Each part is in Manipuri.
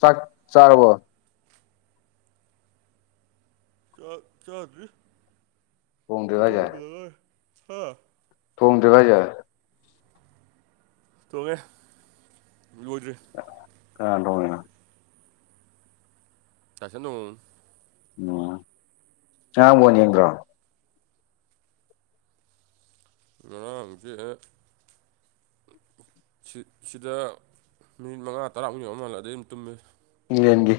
ꯆꯥꯛ ꯆꯔꯕꯣ ꯆꯥꯛ ꯆꯥꯗ꯭ꯔꯤ ꯊꯣꯡꯗ꯭ꯔꯤꯕ ꯇꯨꯝ ꯍꯩꯕꯗ ꯉꯥꯏꯔꯤ ꯍꯥ ꯊꯣꯡꯗ꯭ꯔꯤꯕꯣ ꯍꯥꯏꯁꯦ ꯊꯣꯡꯉꯦ ꯂꯣꯏꯗ꯭ꯔꯤ ꯀꯅꯥꯅ ꯊꯣꯡꯉꯤꯅꯣ [unintelligible] ꯎꯝ ꯉꯔꯥꯡ ꯕꯣꯜ ꯌꯦꯡꯗ꯭ꯔꯣ ꯉꯔꯥꯡꯁꯦ ꯁꯤꯗ ꯃꯤꯅꯤꯠ ꯃꯉꯥ ꯇꯔꯥꯃꯨꯛ ꯌꯦꯡꯉꯝ ꯃꯥꯜꯂꯦ ꯑꯗꯨꯗꯩꯩ ꯑꯗꯨꯝ ꯇꯨꯝꯃꯦ ꯏꯪꯂꯦꯟꯒꯤ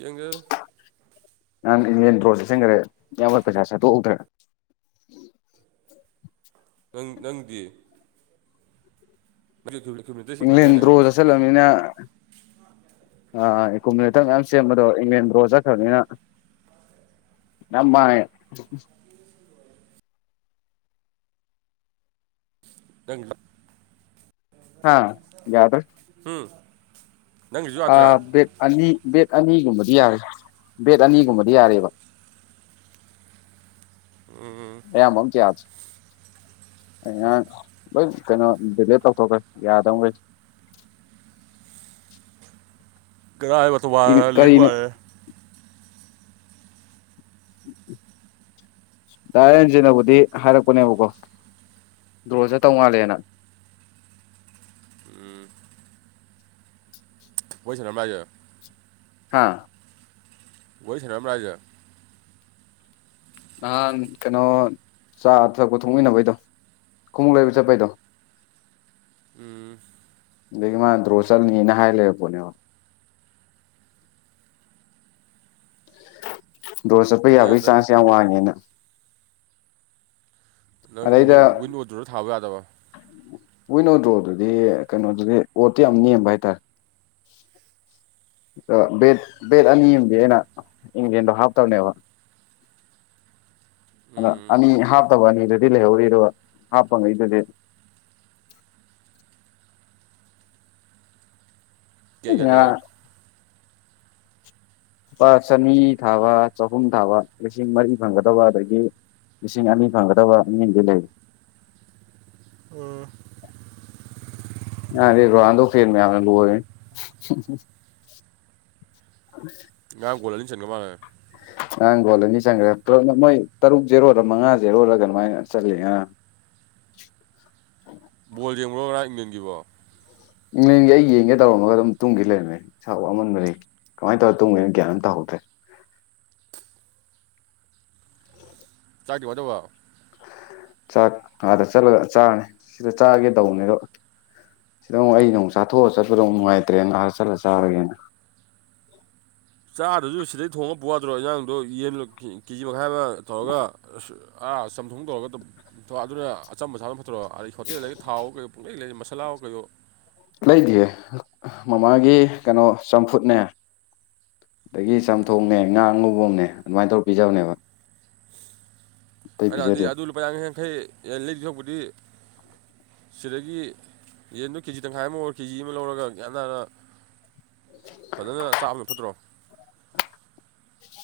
ꯌꯦꯡꯗꯦꯗꯥ ꯅꯍꯥꯟ ꯏꯪꯂꯦꯟ ꯗ꯭ꯔꯣ ꯆꯠꯆꯟꯈ꯭ꯔꯦ ꯏꯌꯥꯝꯕꯒꯤ ꯄꯩꯁꯥ ꯁꯠꯇꯣꯛꯍꯧꯗ꯭ꯔꯦ ꯅꯪ ꯅꯪꯒꯤꯗꯤ ꯑꯗꯨ ꯏꯪꯂꯦꯟ ꯗ꯭ꯔꯣ ꯆꯠꯁꯤꯜꯂꯛꯑꯝꯃꯤꯅ ꯑꯥ ꯏꯀꯨꯃꯤꯂꯦꯇꯔ ꯃꯌꯥꯝ ꯁꯦꯝꯕꯗꯣ ꯏꯪꯂꯦꯟ ꯗ꯭ꯔꯣ ꯆꯠꯈ꯭ꯔꯕꯅꯤꯅ ꯌꯥꯝ ꯃꯥꯡꯉꯦ ꯅꯪ ꯍꯥꯥ ꯌꯥꯗ꯭ꯔꯦ ꯎꯝ ꯑꯥ ꯕꯦꯠ ꯑꯅꯤ ꯕꯦꯠ ꯑꯅꯤꯒꯨꯝꯕꯗꯤ ꯌꯥꯔꯦ ꯕꯦꯠ ꯑꯅꯤꯒꯨꯝꯕꯗꯤ ꯌꯥꯔꯤꯕ ꯑꯌꯥꯝꯕ ꯑꯝꯇ ꯌꯥꯗ꯭ꯔꯦ ꯑꯩ ꯉꯔꯥꯡ ꯂꯣꯏ ꯀꯩꯅꯣ ꯗꯤꯂꯦꯠ ꯇꯧꯊꯣꯛꯈ꯭ꯔꯦ ꯌꯥꯗꯕꯈꯩ ꯀꯥꯑꯕ ꯇꯋꯥ ꯀꯔꯤꯅꯣ ꯂꯤꯒꯋꯥꯡꯑꯦ ꯗꯥ ꯔꯦꯟꯖꯤꯅꯕꯨꯗꯤ ꯍꯥꯏꯔꯛꯄꯅꯦꯕꯀꯣ ꯗ꯭ꯔꯣ ꯆꯠꯊꯧ ꯃꯥꯥꯜꯂꯦꯅ ꯎꯝ ꯋꯥꯔꯤ ꯁꯥꯟꯅꯔꯝꯕ꯭ꯔꯣ ꯍꯥꯢꯖꯦ ꯍꯥꯥ ꯋꯥꯔꯤ ꯁꯥꯟꯅꯔꯝꯕ꯭ꯔꯣ ꯍꯥꯏꯖꯦ ꯅꯍꯥꯟ ꯀꯩꯅꯣ ꯆꯥ ꯊꯛꯄ ꯊꯣꯛꯃꯤꯟꯅꯕꯩꯗꯣ ꯈꯣꯡꯎꯞ ꯂꯩꯕ ꯆꯠꯄꯩꯗꯣ ꯎꯝ ꯑꯗꯒꯤ ꯃꯥꯅ ꯗ꯭ꯔꯣ ꯆꯠꯅꯤꯅ ꯍꯥꯏ ꯂꯩꯔꯛꯄꯅꯦꯕ [unintelligible] ꯗꯣꯔ ꯆꯠꯄ ꯑꯗ ꯌꯥꯕꯒꯤ ꯅꯪ ꯆꯥꯟꯁ ꯌꯥꯝ ꯋꯥꯡꯉꯦꯅ ꯅꯪꯗꯤ ꯑꯗꯩꯗ ꯋꯤꯟ ꯑꯣꯔ ꯗꯣꯔꯗ ꯊꯥꯕ ꯌꯥꯗꯕ ꯋꯤꯟ ꯑꯣꯔ ꯗ꯭ꯔꯣ ꯑꯗꯨꯗꯤ ꯀꯩꯅꯣꯗꯨꯗꯤ ꯑꯣꯠꯇꯤ ꯌꯥꯝ ꯅꯦꯝꯕ ꯍꯥꯏꯇꯥꯔꯦ ꯑ ꯕꯦꯠ ꯑꯅꯤ ꯑꯃꯗꯤ ꯑꯩꯅ ꯏꯪꯂꯦꯟꯗ ꯍꯥꯞꯇꯕꯅꯦꯕ ꯑꯗꯥ ꯎꯝ ꯑꯅꯤ ꯍꯥꯞꯇꯕ ꯑꯅꯤꯗꯨꯗꯤ ꯂꯩꯍꯧꯔꯤ ꯑꯗꯨꯒ ꯍꯥꯞꯄ ꯉꯩꯗꯨꯗꯤ ꯀꯌꯥ ꯀꯌꯥ ꯊꯥꯏꯕ ꯉꯔꯥꯡ ꯂꯨꯄꯥ ꯆꯅꯤ ꯊꯥꯕ ꯆꯍꯨꯝ ꯊꯥꯕ ꯂꯤꯁꯤꯡ ꯃꯔꯤ ꯐꯪꯒꯗꯕ ꯑꯗꯒꯤ ꯂꯤꯁꯤꯡ ꯑꯅꯤ ꯐꯪꯒꯗꯕ ꯑꯅꯤꯗꯤ ꯂꯩ ꯉꯔꯥꯡꯗꯤ ꯔꯣꯅꯥꯜꯗꯣ ꯐꯦꯟ ꯃꯌꯥꯝꯅ ꯂꯣꯏꯔꯦ ꯉꯔꯥꯡ ꯒꯣꯜ ꯑꯅꯤ ꯆꯟꯒꯔ ꯃꯥꯜꯂꯦ ꯉꯔꯥꯡ ꯒꯣꯜ ꯑꯅꯤ ꯆꯪꯈ꯭ꯔꯦ ꯄꯨꯂꯞ ꯃꯣꯏ ꯇꯔꯨꯛ ꯖꯦꯔꯣꯔ ꯃꯉꯥ ꯖꯦꯔꯣꯔ ꯑꯗꯨꯃꯥꯏꯅ ꯆꯠꯂꯤ ꯉꯔꯥꯡ ꯕꯣꯜ ꯌꯦꯡꯕ꯭ꯔꯣ ꯉꯔꯥꯡ ꯏꯪꯂꯦꯟꯒꯤꯕꯣ ꯏꯪꯂꯦꯟꯒꯤ ꯑꯩ ꯌꯦꯡꯒꯦ ꯇꯧꯔꯝꯃꯒ ꯑꯗꯨꯝ ꯇꯨꯡꯒꯤ ꯂꯩꯔꯝꯃꯦ ꯏꯁꯥ ꯋꯥꯃꯟꯕꯒꯤ ꯀꯃꯥꯏꯅ ꯇꯧꯔꯒ ꯇꯨꯡꯒꯤꯅꯣ ꯒꯌꯥꯟ ꯑꯃ ꯇꯥꯍꯧꯗ꯭ꯔꯦ [unintelligible] ꯆꯥꯛꯇꯤ ꯀꯃꯥꯏ ꯇꯧꯕ ꯆꯥꯛ ꯉꯥꯗ ꯆꯠꯂꯒ ꯆꯥꯔꯅꯤ ꯁꯤꯗ ꯆꯥꯒꯦ ꯇꯧꯕꯅꯦ ꯑꯗꯣ ꯁꯤꯗ ꯑꯃꯨꯛ ꯑꯩꯅ ꯑꯃꯨꯛ ꯆꯥꯊꯣꯛꯑ ꯆꯠꯄꯗꯣ ꯑꯃꯨꯛ ꯅꯨꯡꯉꯥꯏꯇ꯭ꯔꯦ ꯉꯥꯗ ꯆꯠꯂ ꯆꯥꯔꯒꯦꯅ ꯆꯥꯗꯨꯁꯨ ꯁꯤꯗꯩ ꯊꯣꯡꯉ ꯄꯨ ꯌꯥꯗ꯭ꯔꯣ ꯏꯟꯁꯥꯡꯗꯣ ꯌꯦꯟ ꯀꯦꯖꯤ ꯥꯃꯈꯥꯏꯃꯥ ꯇꯧꯔꯒ ꯑꯥ ꯆꯝꯊꯣꯡ ꯇꯧꯔꯒ ꯑꯗꯨꯅ ꯑꯆꯝꯕ ꯆꯥꯕꯅ ꯐꯠꯇꯔꯣ ꯑꯥ ꯍꯣꯇꯦꯜꯗꯩ ꯊꯥꯎꯋꯣ ꯀꯩꯋꯣ ꯄꯨꯡꯂꯩ ꯂꯩ ꯃꯥꯁꯂꯥꯋꯣ ꯀꯩꯋꯣ ꯂꯩꯇꯦꯌꯦ ꯃꯃꯥꯒꯤ ꯀꯩꯅꯣ ꯆꯝꯐꯨꯠꯅꯦ ꯑꯗꯒꯤ ꯆꯝꯊꯣꯡꯅꯦ ꯉꯥ ꯉꯧꯕꯥꯃꯥꯅꯦ ꯑꯗꯨꯃꯥꯏꯅ ꯇꯧꯔ ꯄꯤꯖꯕꯅꯦꯕ ꯑꯇꯩ ꯑꯗꯨꯗꯤ ꯄꯤꯖꯗꯦ ꯑꯗꯨ ꯂꯨꯄꯥ ꯌꯥꯡꯈꯩ ꯌꯥꯡꯈꯩ ꯂꯩꯗꯣꯏ ꯁꯔꯨꯛꯄꯨꯗꯤ ꯁꯤꯗꯒꯤ ꯌꯦꯟꯗꯣ ꯀꯦꯖꯤ ꯇꯪꯈꯥꯏ ꯑꯃ ꯑꯣꯔ ꯀꯦꯖꯤ ꯑꯃ ꯂꯧꯔꯒ ꯒ꯭ꯌꯥꯟ ꯇꯥꯥꯟꯅ ꯐꯖꯅ ꯆꯥꯕ ꯐꯠꯇ꯭ꯔꯣ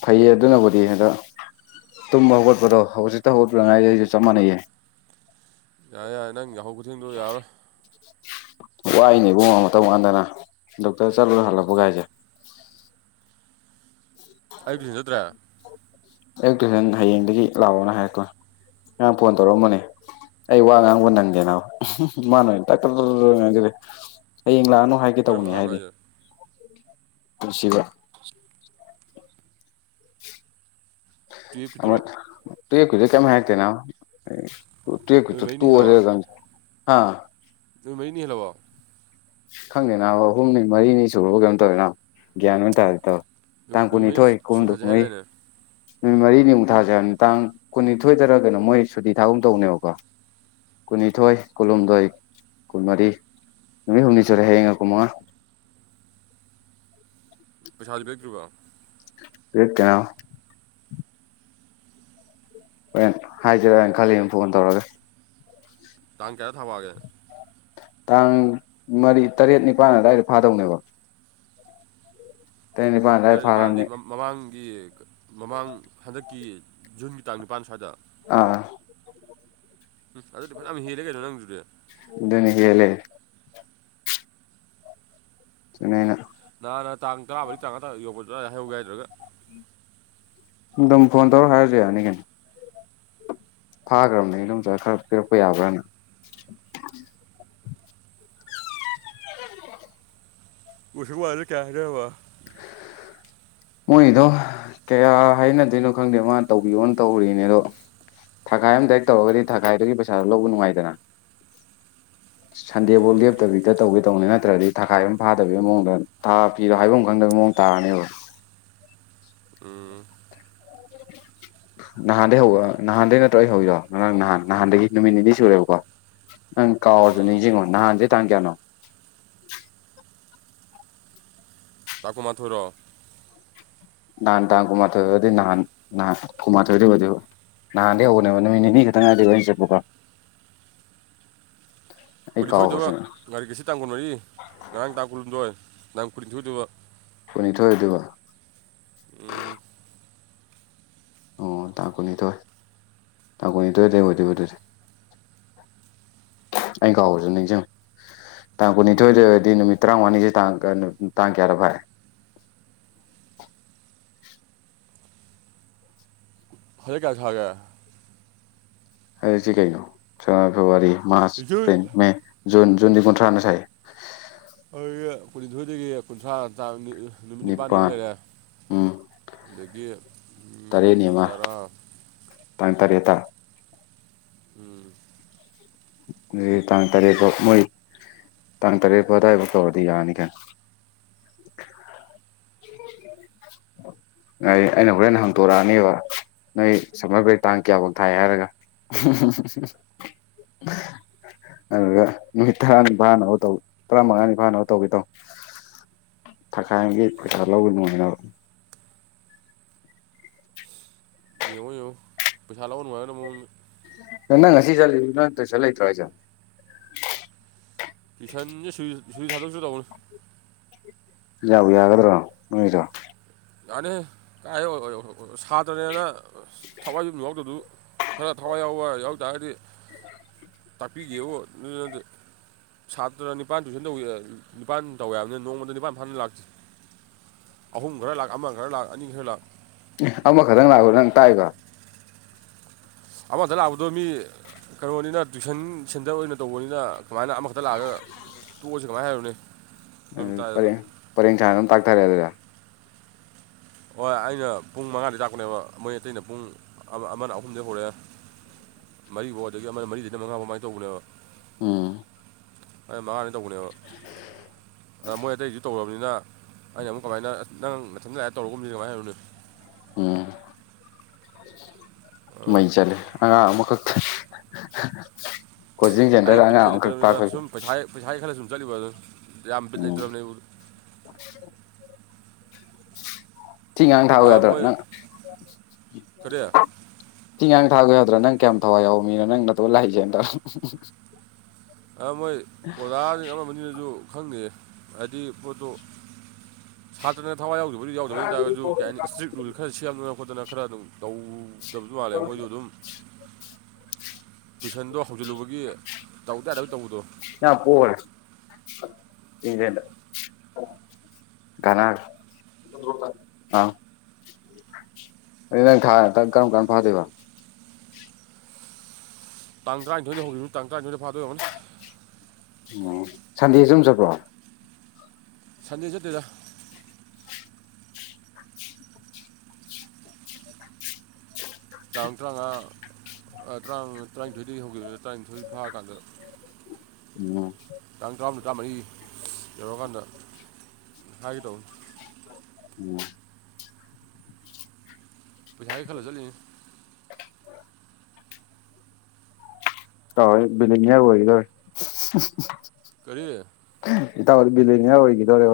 ꯐꯩꯌꯦ ꯑꯗꯨꯅꯕꯨꯗꯤ ꯍꯟꯗ ꯇꯨꯝꯕ ꯍꯧꯒꯠꯄꯗꯣ ꯍꯧꯖꯤꯛꯇ ꯍꯧꯒꯠꯄꯗꯥ ꯉꯥꯏꯔꯤ ꯑꯩꯁꯨ ꯆꯞ ꯃꯥꯟꯅꯩꯌꯦ ꯌꯥꯔꯦ ꯌꯥꯔꯦ ꯅꯪ ꯌꯥꯍꯧ ꯇꯨꯊꯦꯡꯗꯣ ꯌꯥꯔꯥꯔꯣꯏ ꯋꯥꯏꯅꯦ ꯏꯕꯨꯡ ꯇꯧ ꯀꯥꯟꯗꯅ ꯗꯣꯛꯇꯔ ꯆꯠꯂꯨꯔ ꯍꯜꯂꯛꯄꯒꯥꯏꯁꯦ ꯑꯌꯨꯛ ꯊꯨꯏꯁꯟ ꯆꯠꯇ꯭ꯔꯦ ꯑꯌꯨꯛ ꯇꯨꯏꯁꯟ ꯍꯌꯦꯡꯗꯒꯤ ꯂꯥꯛꯑꯣꯅ ꯍꯥꯏꯔꯛꯄꯣ ꯉꯔꯥꯡ ꯐꯣꯟ ꯇꯧꯔꯛꯑꯝꯕꯅꯦ ꯑꯩ ꯋꯥ ꯉꯥꯡꯕ ꯅꯪꯗꯦ ꯃꯥꯅ ꯐꯣꯏ ꯇꯛ ꯇꯛ ꯉꯥꯡꯖꯜꯂꯛꯑꯦ ꯍꯌꯦꯡ ꯂꯥꯛꯑꯅꯨ ꯍꯥꯏꯒꯦ ꯀꯔꯝꯕ ꯇꯧꯕꯅꯦ ꯑꯉꯥꯡꯅꯣ ꯍꯥꯏꯔꯛꯑꯦ ꯍꯥꯏꯁꯦ ꯄꯨꯟꯁꯤꯕ ꯑꯃ ꯇꯨꯌꯦꯞꯀꯤꯗꯨꯔꯣ ꯇꯨꯋꯦꯞ ꯀꯤꯗꯨ ꯀꯩꯝ ꯍꯥꯏꯔꯛꯇꯦ ꯅꯥꯕ ꯦꯛ ꯅꯨꯃꯤꯠ ꯇꯨ ꯃꯔꯤꯅꯤ ꯍꯦꯜꯂꯕ ꯑꯣꯏꯔꯦ ꯀ ꯍꯥ ꯅꯨꯃꯤꯠ ꯃꯔꯤꯅꯤ ꯍꯦꯜꯂꯕꯣ ꯈꯪꯗꯦ ꯅꯥꯕ ꯑꯍꯨꯝꯅꯤ ꯃꯔꯤꯅꯤ ꯁꯨꯔꯕ ꯀꯩꯅꯣꯝ ꯇꯧꯋꯦꯅ ꯒ꯭ꯌꯥꯟ ꯑꯝ ꯇꯥꯗꯦ ꯇꯧꯋꯦ ꯅꯣꯡꯃꯥꯏꯖꯤꯡ ꯅꯨꯃꯤꯠ ꯁꯨꯇꯤ ꯊꯥꯖꯦ ꯍꯥꯏꯗꯥꯏꯅꯦ ꯅꯨꯃꯤꯠ ꯃꯔꯤꯅꯤꯃꯨꯛ ꯊꯥꯥꯁꯦ ꯍꯥꯏꯕꯅꯤ ꯇꯥꯡ ꯀꯨꯟꯅꯤꯊꯣꯏꯗꯔ ꯀꯩꯅꯣ ꯃꯣꯏ ꯁꯨꯇꯤ ꯊꯥꯒꯨꯝ ꯇꯧꯅꯦꯕꯀꯣ ꯀꯨꯟꯅꯤꯊꯣꯏ ꯀꯨꯟꯍꯨꯝꯗꯣꯏ ꯀꯨꯟꯃꯔꯤ ꯅꯨꯃꯤꯠ ꯍꯨꯝꯅꯤ ꯁꯨꯔꯦ ꯍꯥꯌꯦꯡꯒ ꯀꯨꯟꯃꯉꯥ ꯄꯩꯁꯥꯗꯤ ꯄꯤꯔꯛꯇꯔꯤꯕꯣ ꯄꯤꯔꯛꯇꯦ ꯅꯥꯕ ꯍꯣꯔꯦꯟ ꯍꯥꯏꯁꯤꯔꯅ ꯈꯜꯂꯤ ꯐꯣꯟ ꯇꯧꯔꯒ ꯇꯥꯡ ꯀꯌꯥ ꯊꯥ ꯐꯥꯒꯦ ꯇꯥꯡ ꯃꯔꯤ ꯇꯔꯦꯠ ꯅꯤꯄꯥꯥꯟ ꯑꯗꯨꯋꯥꯏꯗ ꯐꯥꯗꯧꯅꯦꯕ ꯇꯔꯦꯠ ꯅꯤꯄꯥꯟ ꯑꯗꯋꯥꯏ ꯐꯥꯔꯝꯅꯤ ꯒꯤ ꯃꯃꯥꯡ ꯍꯟꯗꯛꯀꯤ ꯖꯨꯟꯒꯤ ꯇꯥꯡ ꯅꯤꯄꯥꯟ ꯁ꯭ꯋꯥꯏꯗ ꯑ ꯎꯝ ꯑꯗꯨꯗꯤ ꯐꯅꯌꯥꯝ ꯍꯦꯜꯂꯦ ꯀꯩꯅꯣ ꯅꯪꯗꯨꯗꯤ ꯅꯤ ꯍꯦꯜꯂꯦ [unintelligible] ꯉꯍꯥꯟꯅ ꯇꯥꯡ ꯇꯔꯥꯃꯔꯤ ꯇꯔꯥꯃꯉꯥ ꯇꯔꯥ ꯇꯔꯨꯛ ꯌꯧ ꯔꯒ ꯍꯥꯏꯍꯧꯒꯦ ꯍꯥꯏꯗ꯭ꯔꯒ ꯐꯣꯟ ꯇꯧꯔ ꯍꯥꯏꯔꯁꯨ ꯌꯥꯅꯤ ꯀꯩꯅꯣ ꯐꯥꯈ꯭ꯔꯕꯅꯤ ꯏꯗꯣꯝꯆꯥ ꯈꯔ ꯄꯤꯔꯛꯄ ꯌꯥꯕ꯭ꯔꯥꯅ ꯀꯁꯨꯕꯨ ꯀꯌꯥꯗ ꯍꯥꯏꯅꯔꯕ ꯃꯣꯏꯗꯣ ꯀꯌꯥ ꯍꯥꯏꯅꯗꯣꯏꯅꯣ ꯈꯪꯗꯦ ꯃꯥ ꯇꯧꯕꯤꯌꯣꯅ ꯇꯧꯔꯤꯅꯦ ꯑꯗꯣ ꯊꯥꯒꯥꯏ ꯑꯃꯗꯥꯏꯦꯛ ꯇꯧꯔꯒꯗꯤ ꯊꯥꯒꯥꯏꯗꯨꯒꯤ ꯄꯩꯁꯥꯗꯣ ꯂꯧꯕ ꯅꯨꯡꯉꯥꯏꯗꯅ ꯁꯟꯗꯦꯐꯧ ꯎꯝ ꯂꯦꯞꯇꯕꯤꯗ ꯇꯧꯒꯦ ꯇꯧꯅꯤ ꯅꯠꯇ꯭ꯔꯗꯤ ꯊꯥꯈꯥꯏꯕ ꯐꯥꯗꯕꯒꯤ ꯃꯑꯣꯡꯗ ꯊꯥ ꯐꯤꯗꯣ ꯍꯥꯏꯐꯝ ꯈꯪꯗꯕꯩ ꯃꯑꯣꯡ ꯇꯥꯔꯅꯦꯕ ꯎꯝ ꯅꯍꯥꯟꯗꯒꯤ ꯍꯧꯕ ꯅꯍꯥꯟꯗꯒꯤ ꯅꯠꯇ꯭ꯔꯣ ꯑꯩ ꯍꯧꯔꯤꯗꯣ ꯅꯔꯥꯡ ꯅꯍꯥꯟ ꯅꯍꯥꯟꯗꯒꯤ ꯅꯨꯃꯤꯠ ꯅꯤꯅꯤ ꯁꯨꯔꯦꯕꯀꯣ ꯅꯪ ꯀꯥꯎꯔꯖꯨ ꯎꯝ ꯅꯤꯡꯁꯤꯡꯉꯣ ꯅꯍꯥꯟꯁꯦ ꯇꯥꯡ ꯀꯌꯥꯅꯣ ꯇꯥꯡ ꯇꯥꯡ ꯀꯨꯟꯃꯥꯊꯣꯏꯔꯣ ꯅꯍꯥꯟ ꯇꯥꯡ ꯀꯨꯟꯃꯥꯊꯣꯏꯒꯗꯤ ꯅꯍꯥꯟ ꯅꯍꯥꯟ ꯀꯨꯟꯃꯥꯊꯣꯏꯗꯕꯨꯗꯤ ꯅꯍꯥꯟꯗꯒꯤ ꯍꯧꯕꯅꯦꯕ ꯅꯨꯃꯤꯠ ꯅꯤꯅꯤ ꯈꯛꯇꯪꯅꯦ ꯑꯩꯅ ꯑꯗꯒꯤ ꯍꯧꯔ ꯆꯠꯄꯀꯣ ꯑꯩ ꯀꯨꯟꯅꯤꯊꯣꯏꯗꯣ ꯀꯥꯎꯕꯁꯨ ꯀꯔꯤ ꯉꯁꯤ ꯇꯥꯡ ꯀꯨꯟꯃꯔꯤ ꯉꯔꯥꯡ ꯇꯥꯡ ꯀꯨꯟꯍꯨꯝꯗꯣꯏ ꯉꯥꯍꯟ ꯀꯨꯟꯅꯤꯊꯣꯏ ꯑꯣꯏꯗꯣꯏꯕ ꯀꯨꯟꯅꯤꯊꯣꯏ ꯑꯣꯏꯗꯣꯏꯕ ꯎꯝ ꯑꯣ ꯇꯥꯡ ꯀꯨꯟꯅꯤꯊꯣꯏ ꯇꯥꯡ ꯀꯨꯟꯅꯤꯊꯣꯏꯗ ꯑꯣꯢꯗꯣꯏꯕ ꯑꯗꯨꯗꯤ ꯑꯩꯅ ꯀꯥꯎꯕꯁꯨ ꯅꯤꯡꯁꯤꯡꯉꯨ ꯇꯥꯡ ꯀꯨꯟꯅꯤꯊꯣꯏꯗꯗꯤ ꯅꯨꯃꯤꯠ ꯇꯔꯥꯃꯉꯅꯤꯁꯦꯡ ꯇꯥꯡ ꯀꯌꯥꯗ ꯐꯥꯏ ꯍꯟꯗꯛ ꯀꯌꯥꯅ ꯁꯥꯒꯦ ꯍꯥꯏꯁꯦ ꯀꯩꯅꯣ January February March June April May June ꯖꯨꯟꯗꯤ ꯀꯣꯟꯊ꯭ꯔꯥꯅ ꯁꯥꯏꯌꯦ ꯑꯗꯨꯒꯤ ꯀꯨꯟꯅꯤꯊꯣꯏꯗꯒꯤ ꯀꯨꯟꯊ꯭ꯔꯥ ꯇꯥ ꯅꯨꯃꯤꯠ ꯅꯤꯄꯥꯟꯅꯤ ꯑꯃ ꯅꯤꯄꯥꯜ ꯂꯩꯔꯦ ꯎꯝ ꯑꯗꯒꯤ ꯇꯔꯦꯠꯅꯤ ꯑꯃ ꯇꯔꯥ ꯇꯥꯡ ꯇꯔꯦꯠꯇ ꯎꯝ ꯑꯗꯨꯗꯤ ꯇꯥꯡ ꯇꯔꯦꯠꯇꯣ ꯃꯣꯏ ꯇꯥꯡ ꯇꯔꯦꯠ ꯐꯥꯎ ꯑꯗꯨꯗꯥꯏꯐꯥꯎ ꯇꯧꯔꯗꯤ ꯌꯥꯔꯅꯤ ꯀꯩꯅꯣ ꯉꯥꯏ ꯑꯩꯅ ꯍꯣꯔꯦꯟ ꯍꯪꯇꯣꯔꯛꯑꯅꯤꯕ ꯅꯣꯏ ꯁꯝꯃꯔ ꯕ꯭ꯔꯦꯛ ꯇꯥꯡ ꯀꯌꯥꯐꯥꯎ ꯊꯥꯏ ꯍꯥꯏꯔꯒ ꯑꯗꯨꯒ ꯅꯨꯃꯤꯠ ꯇꯔꯥꯅꯤ ꯐꯥꯅꯕ ꯇꯧ ꯇꯔꯥ ꯃꯉꯥꯅꯤ ꯐꯥꯅꯕ ꯇꯧꯒꯦ ꯇꯧ ꯊꯥꯈꯥꯏꯒꯤ ꯄꯩꯁꯥ ꯂꯧꯕ ꯅꯨꯉꯥꯏꯅꯕ ꯌꯦꯡꯉꯣ ꯌꯦꯡꯉꯣ ꯄꯩꯁꯥ ꯂꯧꯕ ꯅꯨꯡꯉꯥꯏꯒꯗꯕ ꯃꯑꯣꯡꯗ ꯅꯪꯅ ꯉꯁꯤ ꯆꯠꯂꯤꯗꯨꯅ ꯇꯨꯏꯁꯟ ꯂꯩꯇ꯭ꯔꯣ ꯍꯥꯏꯖꯦ ꯇꯨꯢꯁꯟꯖꯦ ꯁꯨꯇꯝ ꯁꯨꯇꯤ ꯊꯥꯗꯣꯛꯁꯤꯔ ꯇꯧꯕꯅꯤ ꯌꯥꯕꯨ ꯌꯥꯒꯗ꯭ꯔꯣ ꯅꯣꯏꯗꯣ ꯌꯥꯅꯤꯍꯦ ꯀꯥꯏ ꯑꯣꯏ ꯑꯣꯏꯍꯣ ꯁꯥꯇ꯭ꯔꯅꯦꯅ ꯊꯋꯥꯏ ꯌꯨꯝ ꯌꯥꯎꯗꯗꯨꯕꯨ ꯈꯔ ꯊꯋꯥꯏ ꯌꯥꯎꯕ ꯌꯥꯎꯇꯥꯥꯔꯗꯤ ꯇꯥꯛꯄꯤꯒꯦꯕꯨ ꯑꯗꯨꯗꯤ ꯅꯠꯇꯦ ꯁꯥꯇ꯭ꯔ ꯅꯤꯄꯥꯥꯟ ꯇꯨꯏꯁꯟ ꯇꯧꯕꯤꯑꯦ ꯅꯤꯄꯥꯥꯟ ꯇꯧꯋꯦ ꯍꯥꯏꯕꯅꯦ ꯅꯣꯡꯃꯗ ꯅꯤꯄꯥꯥꯟ ꯐꯥꯅ ꯂꯥꯛꯇꯦ ꯑꯍꯨꯝ ꯈꯔ ꯂꯥꯛ ꯑꯃ ꯈꯔ ꯂꯥꯛ ꯑꯅꯤ ꯈꯔ ꯂꯥꯛ ꯑꯦ ꯑꯃꯈꯛꯇꯪ ꯂꯥꯛꯄꯗꯨ ꯅꯪ ꯇꯥꯛꯏꯕ ꯑꯃꯗ ꯂꯥꯛꯄꯗꯣ ꯃꯤ ꯀꯩꯅꯣꯅꯤꯅ ꯇꯨꯏꯁꯟ ꯁꯦꯟꯇꯔ ꯑꯣꯏꯅ ꯇꯧꯕꯅꯤꯅ ꯀꯃꯥꯏꯅ ꯑꯃꯈꯛꯇ ꯂꯥꯛꯑꯒ ꯇꯣꯛꯑꯁꯤ ꯀꯃꯥꯏꯅ ꯍꯥꯏꯔꯨꯅꯤ ꯎꯝ ꯄꯔꯦꯡ ꯄꯔꯦꯡ ꯁꯥꯅ ꯑꯗꯨꯝ ꯇꯥꯛꯊꯔꯦ ꯑꯗꯨꯗꯤ ꯍꯣꯏ ꯑꯩꯅ ꯄꯨꯡ ꯃꯉꯥꯗꯒꯤ ꯇꯥꯛꯄꯅꯦꯕ ꯃꯣꯏ ꯑꯇꯩꯅ ꯄꯨꯡ ꯑꯃ ꯑꯃꯅ ꯑꯍꯨꯝꯗꯩ ꯍꯧꯔꯦ ꯃꯔꯤꯕꯥꯎ ꯑꯗꯒꯤ ꯑꯃꯅ ꯃꯔꯤꯗꯒꯤꯅ ꯃꯉꯥꯐꯥꯎ ꯃꯥꯏꯅ ꯇꯧꯕꯅꯦꯕ ꯎꯝ ꯑꯩꯅ ꯃꯉꯥ ꯇꯧꯕꯅꯦꯕ ꯑꯗ ꯃꯣꯏ ꯑꯇꯩꯁꯨ ꯇꯧꯔꯕꯅꯤꯅ ꯑꯩꯅ ꯑꯃꯨꯛ ꯀꯃꯥꯏꯅ ꯑꯁ ꯅꯪ ꯅꯊꯟꯗ ꯂꯥꯛꯑꯦ ꯇꯧꯔꯒꯨꯝꯁꯤ ꯀꯃꯥꯏꯅ ꯍꯥꯏꯔꯨꯅꯤ ꯎꯝ ꯑꯗꯣ ꯃꯩ ꯆꯠꯂꯦ ꯑꯉꯥꯡ ꯑꯃꯈꯛ [unintelligible] ꯑꯩ ꯁꯦꯟꯇꯔꯗ ꯑꯉꯥꯡ ꯕꯤꯠꯀ ꯑꯃꯈꯛ ꯂꯩꯇ꯭ꯔꯕꯅꯤꯗ ꯇꯥꯛꯄꯒꯤ ꯁꯨꯝ ꯄꯩꯁꯥꯢꯒꯤ ꯄꯩꯁꯥꯒꯤ ꯈꯜꯂ ꯁꯨꯝ ꯆꯠꯂꯤꯕꯗꯣ ꯌꯥꯝ ꯕꯤꯠ ꯎꯝ ꯂꯩꯇ꯭ꯔꯕꯅꯦ ꯑꯩꯕꯨꯗ [unintelligible] ꯊꯤꯉꯥꯡ ꯊꯥꯒꯣ ꯑ, ꯌꯥꯗ꯭ꯔꯣ ꯃꯣꯏ ꯅꯪ ꯀꯔꯤ ꯑ, ꯊꯤꯉꯥꯡ ꯊꯥꯒꯣ ꯌꯥ ꯑꯗꯨ ꯅꯪ ꯀꯌꯥꯝ ꯊꯋꯥꯏ ꯌꯥꯎꯕ ꯃꯤꯅꯣ ꯅꯪ ꯅꯇꯣꯟ ꯂꯥꯛꯢꯖꯦꯅ ꯇꯧꯔ ꯑ ꯃꯣꯏ ꯑꯣꯖꯥꯖꯤꯡ ꯑꯃꯅꯤꯅꯖꯨ ꯈꯪꯗꯦ ꯑꯗꯤ ꯄꯣꯠꯇꯣ ꯁꯥꯇ꯭ꯔꯅ ꯊꯋꯥꯏ ꯌꯥꯎꯗꯕꯒꯤ ꯌꯥꯎꯗꯕꯩꯅꯤ ꯇꯥꯔꯒꯁꯨ ꯀꯩ ꯍꯥꯏꯅꯤ ꯏꯁꯇ꯭ꯔꯤꯛ ꯔꯨꯜ ꯈꯔ ꯁꯦꯝꯗꯅ ꯈꯣꯠꯇꯅ ꯈꯔ ꯑꯗꯨꯝ ꯇꯧꯗꯕꯁꯨ ꯃꯥꯜꯂꯦ ꯃꯣꯏꯁꯨ ꯑꯗꯨꯝ ꯇꯨꯏꯁꯟꯗꯣ ꯍꯧꯖꯤꯜꯂꯨꯕꯒꯤ ꯇꯧꯗ ꯌꯥꯗꯕꯒꯤ ꯇꯧꯕꯗꯣ ꯀꯅꯥꯒ ꯑ ꯅꯪ ꯊꯥ ꯀꯔꯝ ꯀꯔꯝ ꯀꯥꯟꯗ ꯐꯥꯗꯣꯏꯕ ꯇꯥꯡ ꯇꯔꯥꯅꯤꯊꯣꯏꯗꯩ ꯍꯧꯒꯤ [unintelligible] ꯇꯥꯡ ꯇꯔꯥꯅꯤꯊꯣꯏꯗ ꯐꯥꯗꯣꯏ ꯑꯣꯏꯔꯝꯒꯅꯤ ꯎꯝ ꯁꯟꯗꯦꯁꯨ ꯑꯗꯨꯨꯝ ꯆꯠꯄ꯭ꯔꯣ ꯁꯟꯗꯦ ꯆꯠꯇꯦꯗ ꯇꯥꯡ ꯇꯔꯥꯃꯉꯥ ꯇꯥ ꯇꯔꯥꯅꯤꯊꯣꯏꯗꯒꯤ ꯍꯧꯈꯤꯕꯅꯦ ꯇꯔꯥꯅꯤꯊꯣꯏ ꯐꯥꯀꯥꯟꯗ ꯎꯝ ꯇꯥꯡ ꯇꯔꯥꯃꯨꯝ ꯇꯔꯥꯃꯔꯤ ꯌꯧꯔꯛꯀꯥꯟꯗ ꯍꯥꯏꯒꯦ ꯇꯧꯕꯅꯤ ꯎꯝ ꯄꯊꯏ ꯈꯜꯂꯣ ꯆꯂꯤꯦ ꯎ ꯀꯣꯏ ꯕꯤꯅꯉꯌꯥ ꯑꯣꯏꯗꯣꯏ ꯀꯔꯤꯦ ꯏ ꯇꯥꯎꯗ ꯕꯤꯂꯅꯤꯌꯥ ꯑꯣꯏꯈꯤꯗꯣꯔꯦ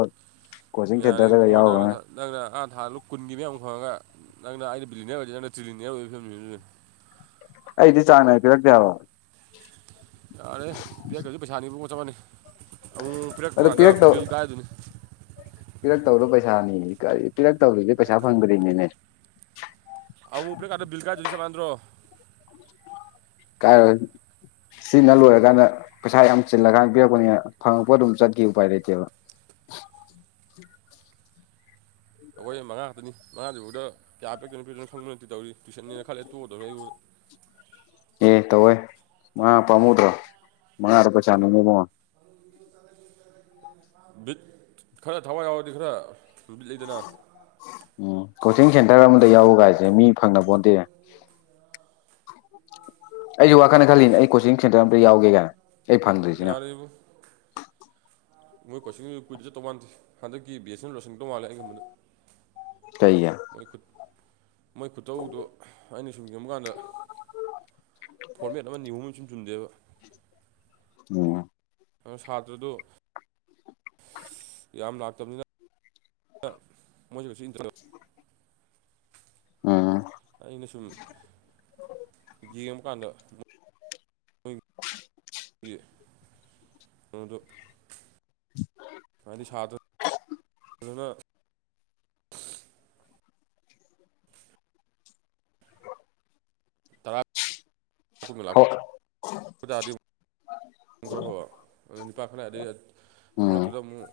ꯌꯥꯅꯤꯉꯅ ꯅ ꯅꯪꯅ ꯊꯥ ꯂꯣ ꯀꯨꯟꯒꯤ ꯃꯌꯥꯝ ꯈꯪꯉꯒ ꯅꯪꯅ ꯑꯩꯅ ꯕꯤꯂꯤꯅꯤꯌꯥꯔ ꯑꯣꯏꯔꯗꯗꯤ ꯅꯪꯅ ꯇ꯭ꯔꯤꯂꯤꯅꯤꯌꯥ ꯑꯣꯏꯕ ꯐꯤꯕꯅꯤ ꯑꯩꯗꯤ ꯆꯥꯡꯅ ꯄꯤꯔꯛꯇꯛꯇꯦꯕ ꯑꯔꯦ ꯄꯌꯥ ꯀꯁꯤ ꯄꯩꯁꯥꯅꯤ ꯆꯃꯅꯤ ꯑ ꯐꯔꯦꯛ ꯑꯗꯨ ꯃꯥꯗ ꯕꯤꯜ ꯀꯥꯏ ꯑꯗꯨꯅꯤ ꯇꯧꯔꯣ ꯄꯩꯁꯥꯅꯤ ꯀ ꯄꯤꯔꯛ ꯇꯧꯔꯤꯗꯤ ꯄꯩꯁꯥ ꯐꯪꯗ꯭ꯔꯤꯅꯦꯅꯦ ꯑ ꯀꯗꯕꯜꯀꯥ ꯭ꯔꯣ ꯀꯥꯏ ꯁꯤꯅ ꯂꯣꯏꯔꯀꯥꯟꯗ ꯄꯩꯁꯥ ꯌꯥꯝ ꯆꯤꯜꯂꯀꯥꯟ ꯄꯤꯔꯛꯄꯅꯤꯅ ꯐꯪꯉꯛꯄ ꯑꯗꯨꯝ ꯆꯠꯈꯤ ꯎꯄꯥꯏ ꯂꯩꯇꯦꯕ ꯑꯩꯈꯣꯏ ꯃꯉꯥ ꯉꯥꯛꯇꯅꯤ ꯃꯉꯥꯗꯨꯐꯥꯎꯗ ꯀꯌꯥ ꯄꯤꯛꯇꯅꯣ ꯄꯤꯛꯇꯅꯣ ꯈꯪꯕ ꯅꯠꯇꯦ ꯇꯧꯔꯤ ꯇ꯭ꯌꯁꯟꯅꯤꯅ ꯈꯜꯦ ꯇꯣꯡꯗꯧꯅ ꯃꯥ ꯄꯥꯝꯃꯨꯗ ꯃꯥꯉꯔ ꯄꯩꯁꯥꯅꯤ ꯃꯃ ꯕꯤꯠ ꯈꯔ ꯊꯋꯥꯏ ꯌꯥꯎꯔꯗꯤ ꯈꯔ ꯁꯃꯤꯠ ꯂꯩꯇꯅ ꯎꯝ ꯀꯣꯆꯤꯡ ꯁꯦꯟꯇꯔ ꯑꯃꯗ ꯌꯥꯎꯕ ꯀ ꯍꯥꯏꯁꯦ ꯃꯤ ꯐꯪꯅꯕ ꯄꯣꯟꯗꯦ ꯑꯩꯁꯨ ꯋꯥꯈꯜꯅ ꯈꯜꯂꯤꯅꯦ ꯁꯤ- ꯑꯩ ꯀꯣꯆꯤꯡ ꯁꯦꯟꯇꯔ ꯑꯝꯇ ꯌꯥꯎꯒꯦ ꯀꯥꯏꯅ ꯑꯩ ꯎꯝ ꯐꯪꯗ꯭ꯣꯏꯁꯤꯅ ꯌꯥꯔꯦ ꯏꯕꯨꯡ ꯃꯣꯏ ꯀꯣꯏꯆꯤꯡ ꯀꯨꯏꯗ ꯆꯠꯇꯧ ꯃꯥꯟꯗꯦ ꯍꯟꯗꯛꯀꯤ ꯕꯤ ꯑꯦꯁ ꯑꯦꯅ ꯂꯣꯏꯁꯤꯟꯗꯧ ꯃꯥꯜꯂꯦ ꯑꯩꯉꯝꯕꯗ ꯀꯩꯌꯥ ꯃꯣꯏ ꯈꯨꯇꯧꯗꯨ ꯑꯩꯅ ꯁꯨꯝ ꯌꯦꯡꯕ ꯀꯥꯟꯗ ꯐꯣꯔꯃꯦꯠ ꯑꯃ ꯅꯤꯍꯨ ꯆꯨꯝ ꯆꯗꯕ ꯎꯝ ꯑꯗꯨ ꯁꯥꯇ꯭ꯔꯗꯨ ꯌꯥꯝ ꯂꯥꯛꯇꯕꯅꯤꯅ ꯃꯁ ꯀꯁꯤ ꯏꯟ ꯑ ꯑꯩꯅꯁꯨꯝ ꯗꯤꯑꯝ [unintelligible] [unintelligible] ꯑꯩꯒꯤ ꯃꯗꯨ ꯌꯥꯏꯗꯤ ꯁꯥꯥ ꯑꯗꯨꯅ ꯇꯔꯥ [unintelligible] ꯅꯤꯄꯥ ꯈꯔ ꯑꯗꯩ ꯎꯝ ꯃꯔꯛꯇꯨꯗ ꯑꯃꯨꯛ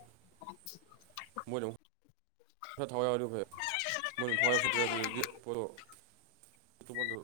ꯃꯣꯏꯅ ꯑꯃꯨꯛ ꯈꯔ ꯊꯋꯥꯏ ꯌꯥꯎꯗꯤ ꯐꯩ ꯃꯣꯏ ꯊꯋꯥꯏ ꯌꯥꯎ ꯐꯠꯈ꯭ꯔꯦ ꯑꯗꯨꯗꯒꯤꯗꯤ ꯄꯣꯠꯇꯣ ꯑꯇꯣꯞꯄꯗ